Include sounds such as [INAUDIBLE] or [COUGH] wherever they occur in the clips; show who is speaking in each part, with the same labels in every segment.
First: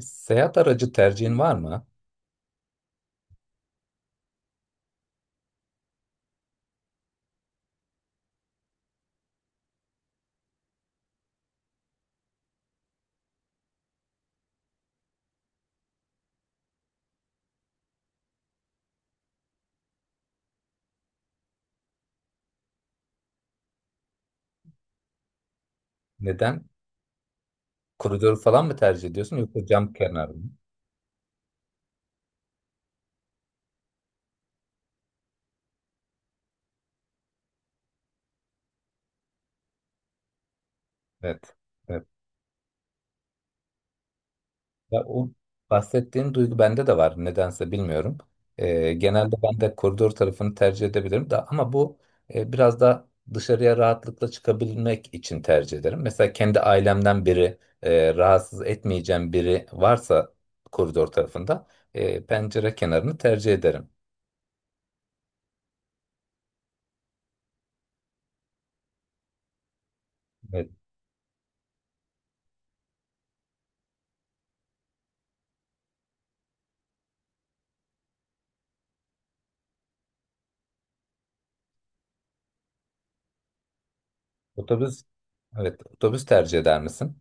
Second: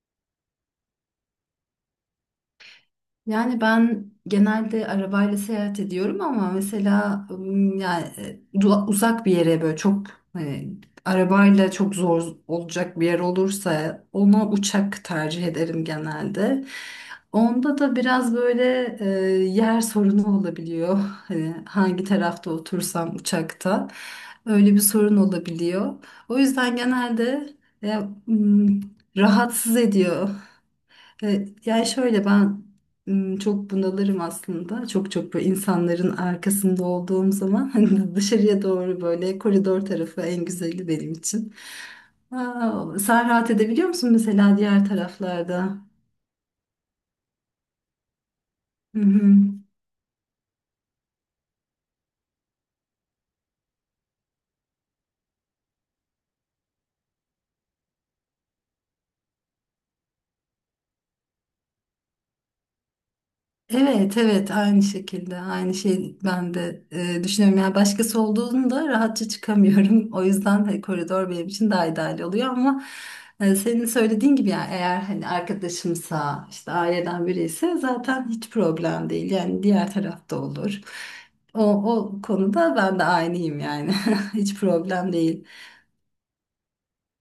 Speaker 1: Seyahat aracı tercihin var mı?
Speaker 2: Yani ben genelde arabayla seyahat ediyorum ama mesela ım, yani e, du- uzak bir yere böyle e, arabayla çok zor olacak bir yer olursa ona uçak tercih ederim genelde. Onda da biraz böyle yer sorunu olabiliyor. Hani hangi tarafta otursam uçakta öyle bir sorun olabiliyor. O
Speaker 1: Neden?
Speaker 2: yüzden genelde e,
Speaker 1: Koridor falan mı
Speaker 2: ım,
Speaker 1: tercih ediyorsun yoksa
Speaker 2: rahatsız
Speaker 1: cam
Speaker 2: ediyor.
Speaker 1: kenarı mı?
Speaker 2: Yani şöyle ben çok bunalırım aslında. Çok çok böyle insanların arkasında olduğum zaman [LAUGHS] hani dışarıya doğru böyle koridor tarafı en güzeli benim için.
Speaker 1: Evet. Evet.
Speaker 2: Aa, sen rahat edebiliyor musun mesela diğer
Speaker 1: Ya o
Speaker 2: taraflarda?
Speaker 1: bahsettiğin duygu bende de var. Nedense bilmiyorum.
Speaker 2: Hı hı.
Speaker 1: Genelde ben de koridor tarafını tercih edebilirim de ama bu biraz da dışarıya rahatlıkla çıkabilmek için tercih ederim. Mesela kendi ailemden biri rahatsız etmeyeceğim biri varsa koridor tarafında pencere kenarını tercih ederim.
Speaker 2: Evet evet aynı şekilde aynı şey ben de düşünüyorum yani başkası olduğunda rahatça çıkamıyorum [LAUGHS] o yüzden
Speaker 1: Evet.
Speaker 2: hani koridor benim için daha ideal oluyor ama senin söylediğin gibi yani eğer hani arkadaşımsa işte aileden biri ise zaten hiç problem değil yani diğer tarafta olur, o, o konuda ben de aynıyım yani [LAUGHS] hiç
Speaker 1: Otobüs.
Speaker 2: problem değil.
Speaker 1: Evet, otobüs tercih eder misin?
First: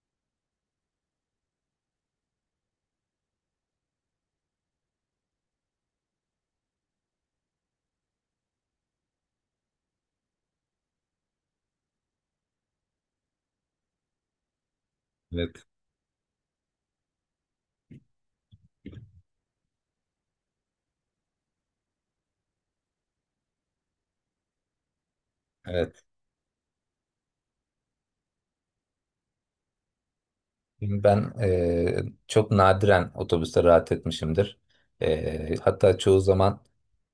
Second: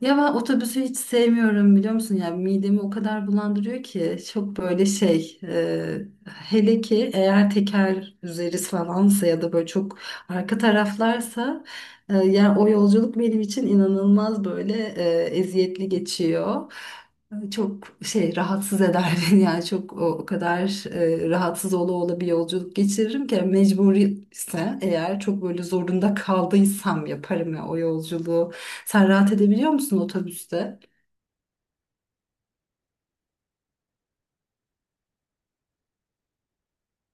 Speaker 2: Ya ben otobüsü hiç sevmiyorum biliyor musun? Ya midemi o kadar bulandırıyor ki çok hele ki eğer teker üzeri falansa ya da böyle çok arka taraflarsa, yani o yolculuk benim için inanılmaz böyle
Speaker 1: Evet.
Speaker 2: eziyetli geçiyor. Çok şey rahatsız eder [LAUGHS] beni yani çok o kadar rahatsız ola ola bir yolculuk geçiririm ki yani mecbur ise eğer çok böyle
Speaker 1: Evet.
Speaker 2: zorunda kaldıysam yaparım ya o yolculuğu. Sen rahat edebiliyor musun otobüste?
Speaker 1: Şimdi ben çok nadiren otobüste rahat etmişimdir. Hatta çoğu zaman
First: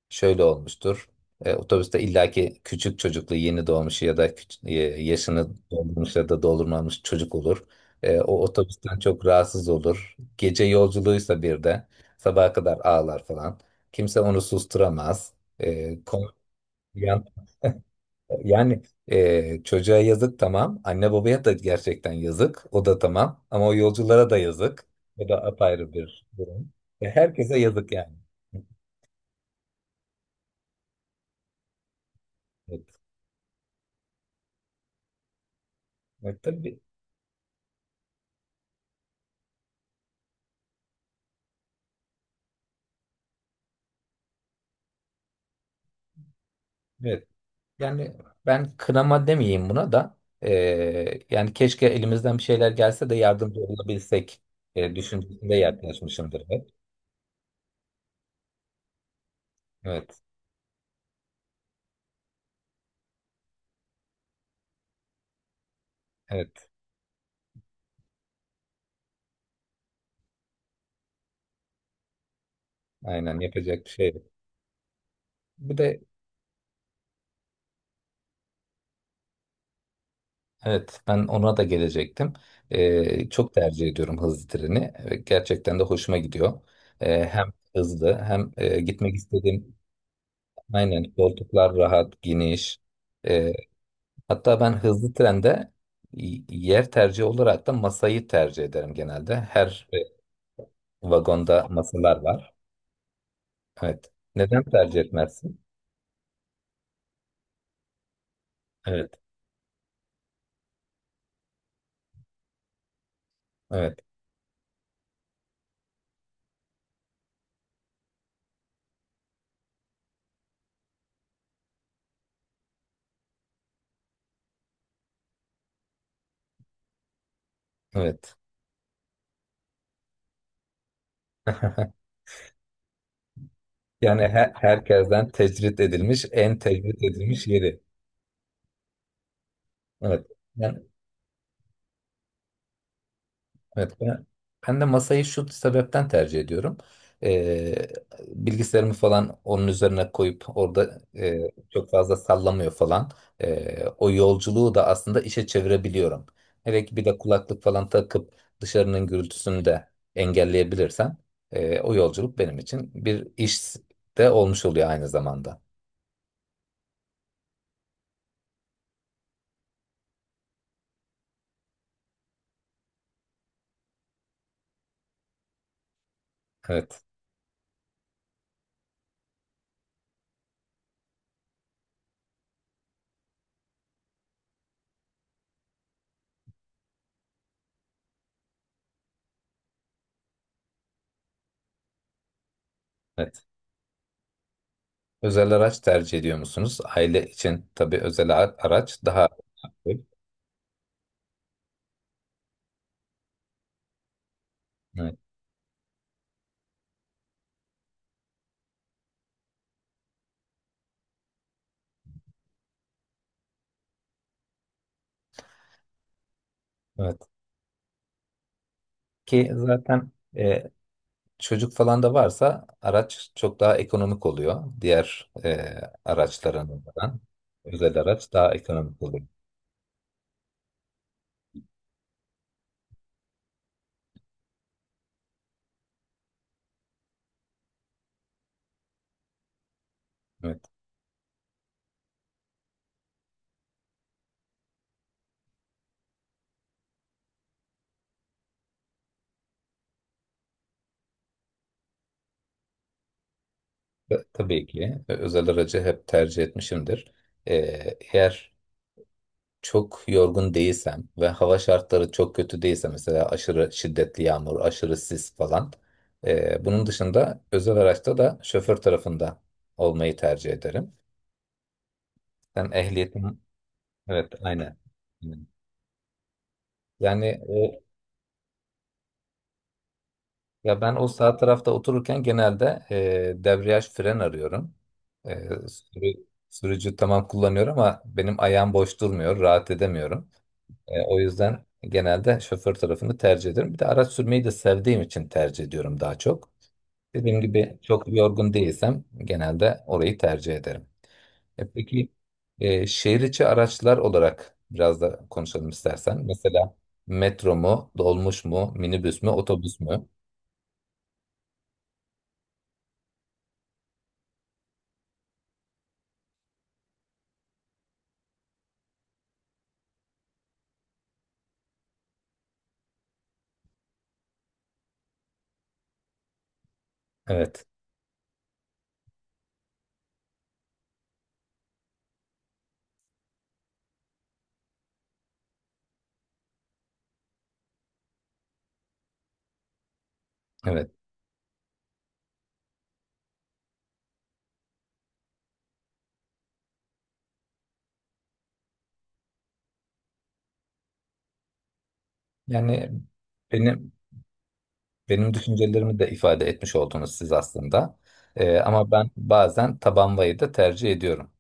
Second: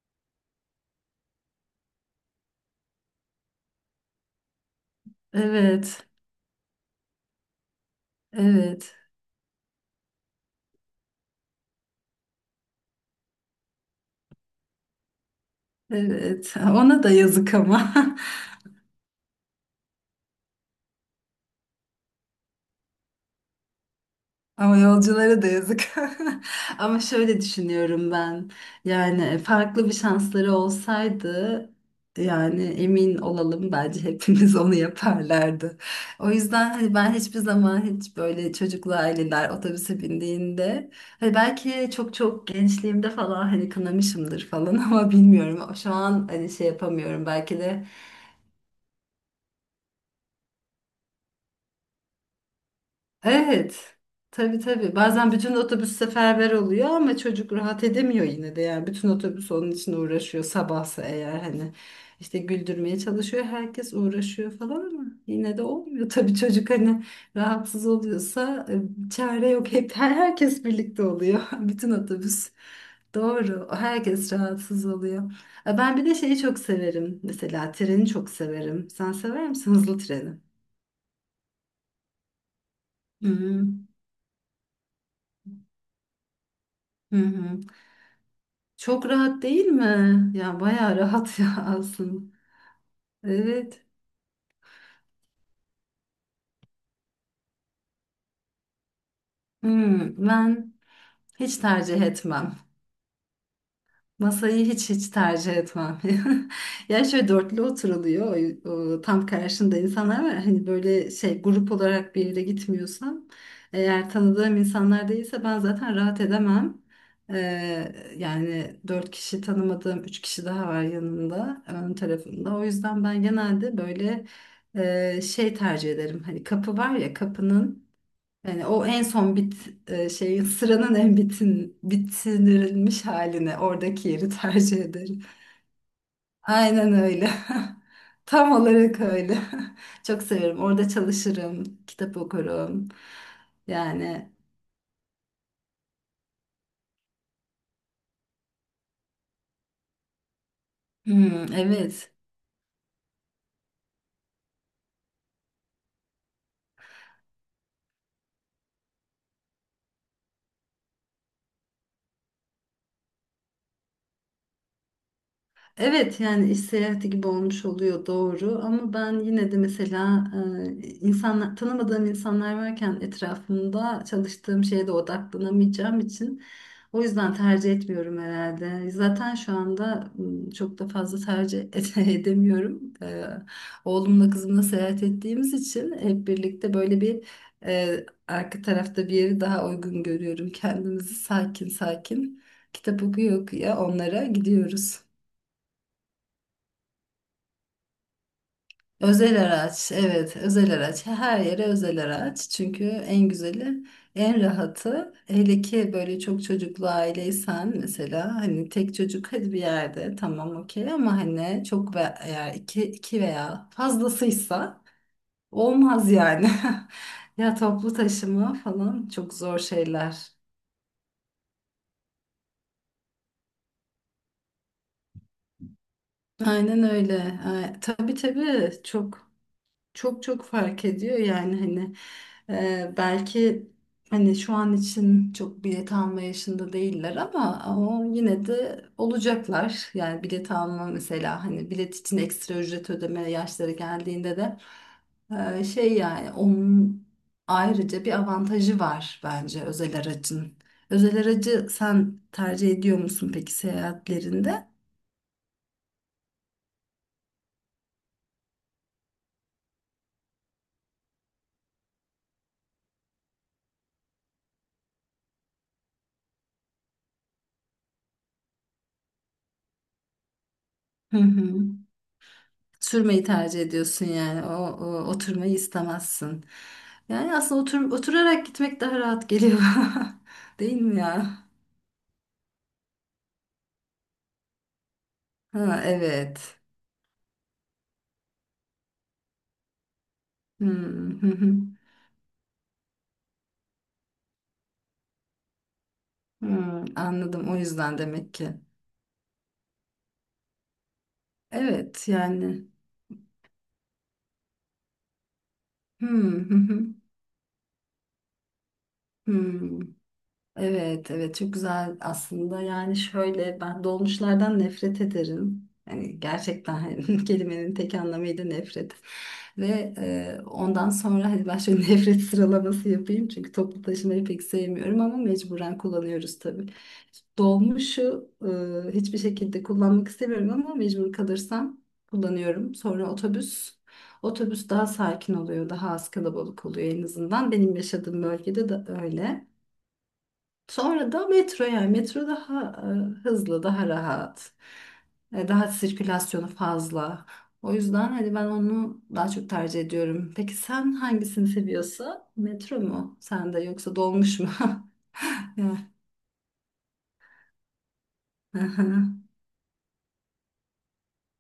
Speaker 1: şöyle olmuştur. Otobüste illaki küçük çocuklu yeni doğmuş ya da yaşını
Speaker 2: Evet,
Speaker 1: doldurmuş ya da doldurmamış çocuk olur. O
Speaker 2: evet,
Speaker 1: otobüsten çok rahatsız olur. Gece yolculuğuysa bir de sabaha kadar ağlar falan. Kimse onu susturamaz. Eee konu-
Speaker 2: evet. Ona da yazık ama. [LAUGHS]
Speaker 1: Yani çocuğa yazık tamam. Anne babaya da gerçekten yazık. O da tamam. Ama o yolculara da
Speaker 2: Ama
Speaker 1: yazık. O
Speaker 2: yolculara
Speaker 1: da
Speaker 2: da
Speaker 1: apayrı
Speaker 2: yazık.
Speaker 1: bir durum.
Speaker 2: [LAUGHS] Ama
Speaker 1: E,
Speaker 2: şöyle
Speaker 1: herkese yazık
Speaker 2: düşünüyorum
Speaker 1: yani.
Speaker 2: ben. Yani farklı bir şansları olsaydı yani
Speaker 1: Evet.
Speaker 2: emin olalım bence hepimiz [LAUGHS] onu yaparlardı. O
Speaker 1: Evet,
Speaker 2: yüzden
Speaker 1: tabii,
Speaker 2: hani ben hiçbir zaman hiç böyle çocuklu aileler otobüse bindiğinde hani belki çok çok gençliğimde falan hani kınamışımdır falan [LAUGHS] ama bilmiyorum. Şu an hani şey yapamıyorum
Speaker 1: evet.
Speaker 2: belki de.
Speaker 1: Yani ben kınama demeyeyim buna da yani keşke elimizden bir şeyler gelse de yardımcı
Speaker 2: Evet.
Speaker 1: olabilsek
Speaker 2: Tabii tabii. Bazen
Speaker 1: düşüncesinde
Speaker 2: bütün otobüs
Speaker 1: yaklaşmışımdır
Speaker 2: seferber
Speaker 1: hep.
Speaker 2: oluyor ama çocuk rahat edemiyor yine de. Yani bütün otobüs onun için
Speaker 1: Evet.
Speaker 2: uğraşıyor sabahsa eğer hani işte güldürmeye çalışıyor. Herkes uğraşıyor falan ama yine de olmuyor. [LAUGHS] Tabii
Speaker 1: Evet.
Speaker 2: çocuk hani rahatsız oluyorsa çare yok. Hep herkes birlikte oluyor. [LAUGHS] Bütün otobüs.
Speaker 1: Aynen,
Speaker 2: Doğru.
Speaker 1: yapacak bir şey yok.
Speaker 2: Herkes rahatsız oluyor.
Speaker 1: Bir
Speaker 2: Ben
Speaker 1: de
Speaker 2: bir de şeyi çok severim. Mesela treni çok severim. Sen sever misin hızlı treni?
Speaker 1: evet, ben ona da gelecektim.
Speaker 2: Hı
Speaker 1: Çok
Speaker 2: hı.
Speaker 1: tercih ediyorum hızlı treni ve gerçekten de hoşuma gidiyor.
Speaker 2: Hı
Speaker 1: Hem
Speaker 2: hı.
Speaker 1: hızlı hem
Speaker 2: Çok
Speaker 1: gitmek
Speaker 2: rahat değil
Speaker 1: istediğim,
Speaker 2: mi? Ya bayağı
Speaker 1: aynen,
Speaker 2: rahat [LAUGHS] ya
Speaker 1: koltuklar rahat,
Speaker 2: aslında.
Speaker 1: geniş. Ee,
Speaker 2: Evet.
Speaker 1: Hatta ben hızlı trende yer tercihi olarak da masayı tercih ederim genelde. Her
Speaker 2: Hmm, ben hiç
Speaker 1: vagonda
Speaker 2: tercih
Speaker 1: masalar var.
Speaker 2: etmem.
Speaker 1: Evet. Neden
Speaker 2: Masayı hiç
Speaker 1: tercih
Speaker 2: hiç tercih
Speaker 1: etmezsin?
Speaker 2: etmem. [LAUGHS] Ya şöyle dörtlü oturuluyor. O
Speaker 1: Evet,
Speaker 2: tam karşında insanlar var. Hani böyle şey grup olarak bir yere gitmiyorsam
Speaker 1: evet,
Speaker 2: eğer tanıdığım insanlar değilse ben zaten rahat edemem. Ee, Yani dört kişi tanımadığım üç kişi daha var yanımda ön tarafımda. O yüzden ben genelde böyle şey tercih ederim. Hani kapı var ya kapının
Speaker 1: evet.
Speaker 2: yani o en son şeyin sıranın en
Speaker 1: [LAUGHS]
Speaker 2: bitirilmiş halini oradaki
Speaker 1: Yani
Speaker 2: yeri tercih ederim.
Speaker 1: herkesten tecrit edilmiş, en
Speaker 2: Aynen
Speaker 1: tecrit
Speaker 2: öyle.
Speaker 1: edilmiş yeri.
Speaker 2: [LAUGHS] Tam olarak öyle. [LAUGHS] Çok
Speaker 1: Evet.
Speaker 2: severim.
Speaker 1: Yani
Speaker 2: Orada çalışırım, kitap okurum.
Speaker 1: evet,
Speaker 2: Yani
Speaker 1: ben de masayı şu sebepten tercih ediyorum. Ee, Bilgisayarımı falan onun üzerine koyup orada
Speaker 2: hmm,
Speaker 1: çok
Speaker 2: evet.
Speaker 1: fazla sallamıyor falan. O yolculuğu da aslında işe çevirebiliyorum. Hele ki bir de kulaklık falan takıp dışarının gürültüsünü de engelleyebilirsem o yolculuk benim için bir iş de olmuş oluyor aynı zamanda.
Speaker 2: Evet yani iş seyahati gibi olmuş oluyor doğru ama ben yine de mesela e, insanlar tanımadığım insanlar varken etrafımda çalıştığım şeye de odaklanamayacağım için
Speaker 1: Evet,
Speaker 2: o yüzden tercih etmiyorum herhalde. Zaten şu anda çok da fazla tercih [LAUGHS] edemiyorum. Oğlumla kızımla seyahat ettiğimiz için hep birlikte böyle bir arka tarafta bir yeri daha uygun görüyorum. Kendimizi sakin sakin kitap okuya
Speaker 1: evet.
Speaker 2: okuya onlara gidiyoruz.
Speaker 1: Özel araç tercih ediyor musunuz? Aile için tabii araç daha...
Speaker 2: Özel araç,
Speaker 1: Evet.
Speaker 2: evet, özel araç. Her yere özel araç. Çünkü en güzeli, en rahatı. Hele ki böyle çok çocuklu aileysen mesela hani tek çocuk [LAUGHS] hadi bir yerde tamam okey ama hani çok ve eğer iki, iki veya fazlasıysa olmaz yani. [LAUGHS]
Speaker 1: Evet.
Speaker 2: Ya toplu taşıma falan çok
Speaker 1: Ki
Speaker 2: zor
Speaker 1: zaten
Speaker 2: şeyler.
Speaker 1: e, çocuk falan da varsa araç çok daha ekonomik oluyor. Diğer
Speaker 2: Aynen
Speaker 1: araçlarından
Speaker 2: öyle. Ay,
Speaker 1: özel
Speaker 2: tabii
Speaker 1: araç daha
Speaker 2: tabii
Speaker 1: ekonomik oluyor.
Speaker 2: çok. Çok çok fark ediyor yani hani belki hani şu an için çok bilet alma yaşında değiller ama ama yine de olacaklar. Yani bilet
Speaker 1: Evet,
Speaker 2: alma mesela hani bilet için ekstra ücret ödeme yaşları geldiğinde de şey yani onun ayrıca bir avantajı var bence özel aracın. Özel aracı sen tercih ediyor musun peki
Speaker 1: tabii
Speaker 2: seyahatlerinde?
Speaker 1: ki özel aracı hep tercih etmişimdir. E, Eğer çok yorgun değilsem ve hava şartları çok kötü değilse mesela aşırı şiddetli yağmur, aşırı sis falan. E, bunun dışında özel araçta da şoför tarafında olmayı tercih ederim.
Speaker 2: Hı hı.
Speaker 1: Ben
Speaker 2: Sürmeyi
Speaker 1: ehliyetim,
Speaker 2: tercih ediyorsun
Speaker 1: evet,
Speaker 2: yani.
Speaker 1: aynen.
Speaker 2: O oturmayı istemezsin.
Speaker 1: Yani
Speaker 2: Yani aslında oturarak gitmek daha rahat geliyor. [LAUGHS]
Speaker 1: ya
Speaker 2: Değil
Speaker 1: ben
Speaker 2: mi
Speaker 1: o sağ
Speaker 2: ya?
Speaker 1: tarafta otururken genelde debriyaj fren arıyorum. E,
Speaker 2: Ha, evet.
Speaker 1: Sürücü tamam kullanıyor ama benim ayağım boş durmuyor, rahat edemiyorum. O
Speaker 2: Hmm, hı hı.
Speaker 1: yüzden genelde şoför tarafını tercih ediyorum. Bir de araç sürmeyi de sevdiğim için tercih ediyorum daha çok.
Speaker 2: Hmm,
Speaker 1: Dediğim
Speaker 2: anladım. O
Speaker 1: gibi
Speaker 2: yüzden
Speaker 1: çok
Speaker 2: demek
Speaker 1: yorgun
Speaker 2: ki.
Speaker 1: değilsem genelde orayı tercih ederim.
Speaker 2: Evet
Speaker 1: Peki
Speaker 2: yani.
Speaker 1: şehir içi araçlar olarak biraz da konuşalım istersen.
Speaker 2: Hmm, hı
Speaker 1: Mesela
Speaker 2: hı.
Speaker 1: metro mu, dolmuş mu, minibüs mü,
Speaker 2: Hmm,
Speaker 1: otobüs mü?
Speaker 2: evet evet çok güzel aslında yani şöyle ben dolmuşlardan nefret ederim yani gerçekten hani [LAUGHS] kelimenin tek anlamıyla nefret ve ondan sonra hadi ben şöyle [LAUGHS] nefret sıralaması yapayım çünkü toplu taşımayı pek sevmiyorum ama mecburen kullanıyoruz tabii,
Speaker 1: Evet,
Speaker 2: dolmuşu hiçbir şekilde kullanmak istemiyorum ama mecbur kalırsam kullanıyorum, sonra otobüs. Otobüs daha sakin oluyor, daha az kalabalık oluyor en azından. Benim yaşadığım bölgede de öyle.
Speaker 1: evet.
Speaker 2: Sonra da metro, yani metro daha hızlı, daha rahat. Daha sirkülasyonu fazla. O yüzden hani ben onu daha çok tercih ediyorum. Peki sen hangisini seviyorsun? Metro
Speaker 1: Yani
Speaker 2: mu sende
Speaker 1: benim
Speaker 2: yoksa dolmuş mu? [LAUGHS]
Speaker 1: benim
Speaker 2: Evet.
Speaker 1: düşüncelerimi de ifade etmiş oldunuz siz aslında. Ama ben
Speaker 2: Aha.
Speaker 1: bazen taban vayı da tercih ediyorum.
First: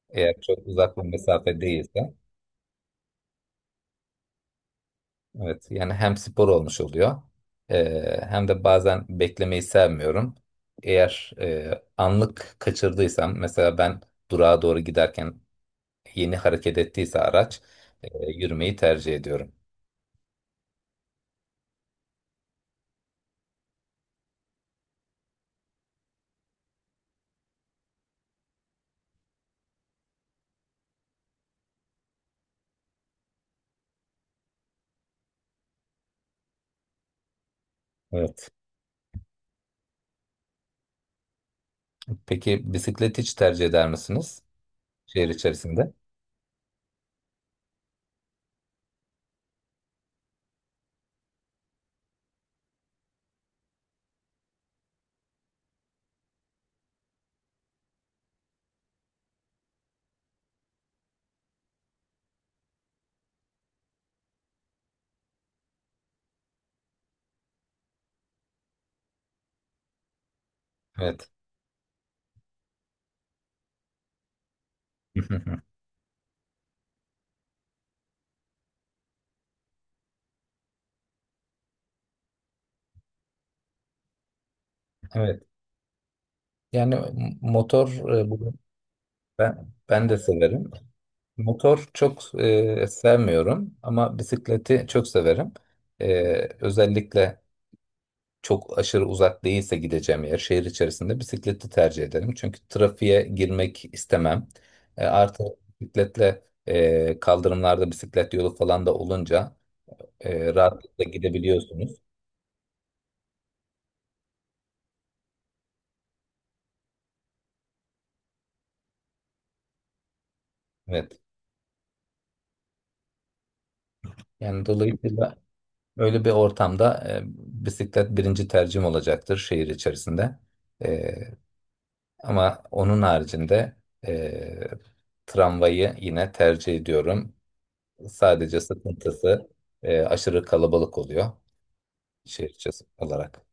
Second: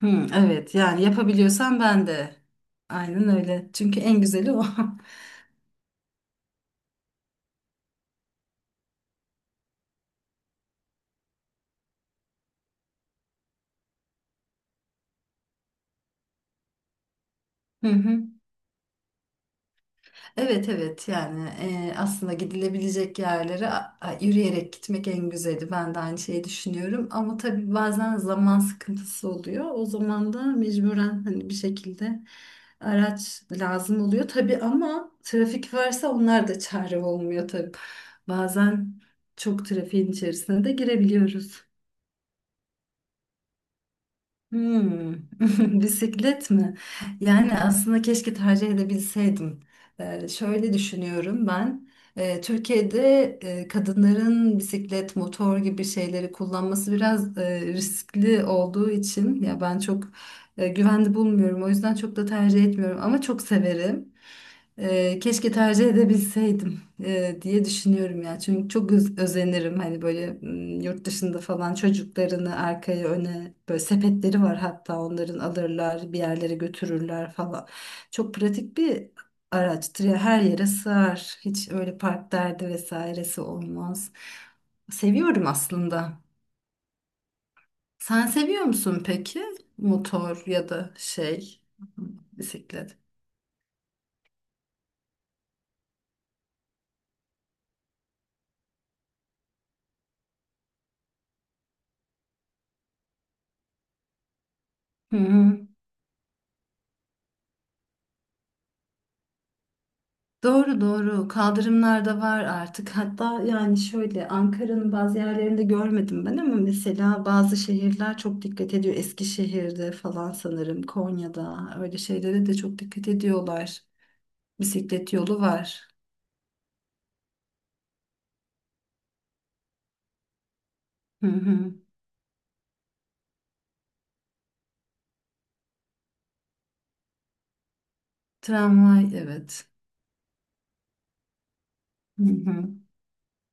Speaker 2: Hmm,
Speaker 1: Eğer çok
Speaker 2: evet
Speaker 1: uzak bir
Speaker 2: yani
Speaker 1: mesafe
Speaker 2: yapabiliyorsan ben
Speaker 1: değilse.
Speaker 2: de. Aynen öyle. Çünkü en güzeli o. [LAUGHS]
Speaker 1: Evet, yani hem spor olmuş oluyor, hem de bazen beklemeyi sevmiyorum. Eğer anlık kaçırdıysam, mesela ben durağa doğru giderken yeni hareket ettiyse araç,
Speaker 2: Hı hı.
Speaker 1: yürümeyi tercih ediyorum.
Speaker 2: Evet evet yani aslında gidilebilecek yerlere yürüyerek gitmek en güzeli. Ben de aynı şeyi düşünüyorum ama tabii bazen zaman sıkıntısı oluyor. O zaman da mecburen hani bir şekilde araç lazım oluyor tabii ama trafik varsa onlar da çare olmuyor tabii.
Speaker 1: Evet.
Speaker 2: Bazen çok trafiğin içerisine de girebiliyoruz.
Speaker 1: Peki bisiklet hiç tercih eder misiniz
Speaker 2: Hmm,
Speaker 1: şehir
Speaker 2: [LAUGHS]
Speaker 1: içerisinde?
Speaker 2: bisiklet mi? Yani aslında keşke tercih edebilseydim. Şöyle düşünüyorum ben. Türkiye'de kadınların bisiklet, motor gibi şeyleri kullanması biraz riskli olduğu için ya ben çok güvenli bulmuyorum. O yüzden çok da tercih etmiyorum ama çok severim. Keşke tercih edebilseydim diye düşünüyorum ya. Çünkü çok özenirim hani böyle yurt
Speaker 1: Evet.
Speaker 2: dışında falan çocuklarını arkaya öne böyle sepetleri var hatta onların
Speaker 1: [LAUGHS]
Speaker 2: alırlar bir yerlere götürürler falan. Çok pratik bir araçtır ya her yere sığar. Hiç öyle park derdi vesairesi olmaz.
Speaker 1: Evet.
Speaker 2: Seviyorum aslında.
Speaker 1: Yani motor,
Speaker 2: Sen
Speaker 1: e, bu-
Speaker 2: seviyor musun peki
Speaker 1: ben de
Speaker 2: motor ya
Speaker 1: severim.
Speaker 2: da şey,
Speaker 1: Motor çok
Speaker 2: bisiklet?
Speaker 1: sevmiyorum ama bisikleti çok severim. Özellikle çok aşırı uzak değilse gideceğim yer şehir içerisinde bisikleti tercih ederim. Çünkü trafiğe girmek istemem.
Speaker 2: Hı
Speaker 1: Artı
Speaker 2: hı.
Speaker 1: bisikletle kaldırımlarda bisiklet yolu falan da olunca
Speaker 2: Doğru
Speaker 1: rahatlıkla
Speaker 2: doğru
Speaker 1: gidebiliyorsunuz.
Speaker 2: kaldırımlar da var artık hatta yani şöyle Ankara'nın bazı yerlerinde görmedim ben ama mesela bazı şehirler çok dikkat ediyor, Eskişehir'de falan sanırım
Speaker 1: Evet.
Speaker 2: Konya'da öyle şeylere de çok dikkat ediyorlar,
Speaker 1: Yani
Speaker 2: bisiklet
Speaker 1: dolayısıyla
Speaker 2: yolu var.
Speaker 1: öyle bir ortamda bisiklet birinci tercihim olacaktır şehir içerisinde. E,
Speaker 2: Hı hı.
Speaker 1: Ama onun haricinde e, tramvayı yine tercih ediyorum. Sadece
Speaker 2: Tramvay,
Speaker 1: sıkıntısı
Speaker 2: evet.
Speaker 1: aşırı kalabalık oluyor
Speaker 2: Hı
Speaker 1: şehir
Speaker 2: hı.
Speaker 1: içi olarak.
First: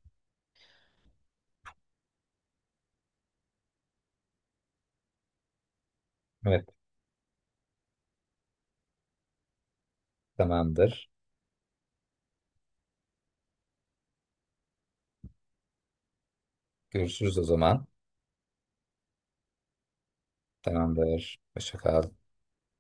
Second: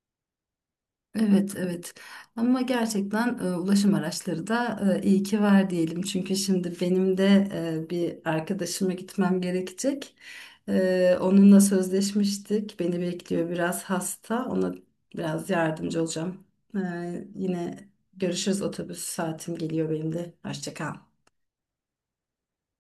Speaker 2: Evet, evet. Ama gerçekten ulaşım araçları da iyi ki var diyelim. Çünkü
Speaker 1: Evet,
Speaker 2: şimdi benim de bir arkadaşıma gitmem gerekecek.
Speaker 1: tamamdır.
Speaker 2: Onunla sözleşmiştik. Beni bekliyor, biraz hasta. Ona biraz yardımcı olacağım. E,
Speaker 1: Görüşürüz o zaman.
Speaker 2: Yine görüşürüz, otobüs saatim geliyor benim de. Hoşça kal.
Speaker 1: Tamamdır. Hoşça kal.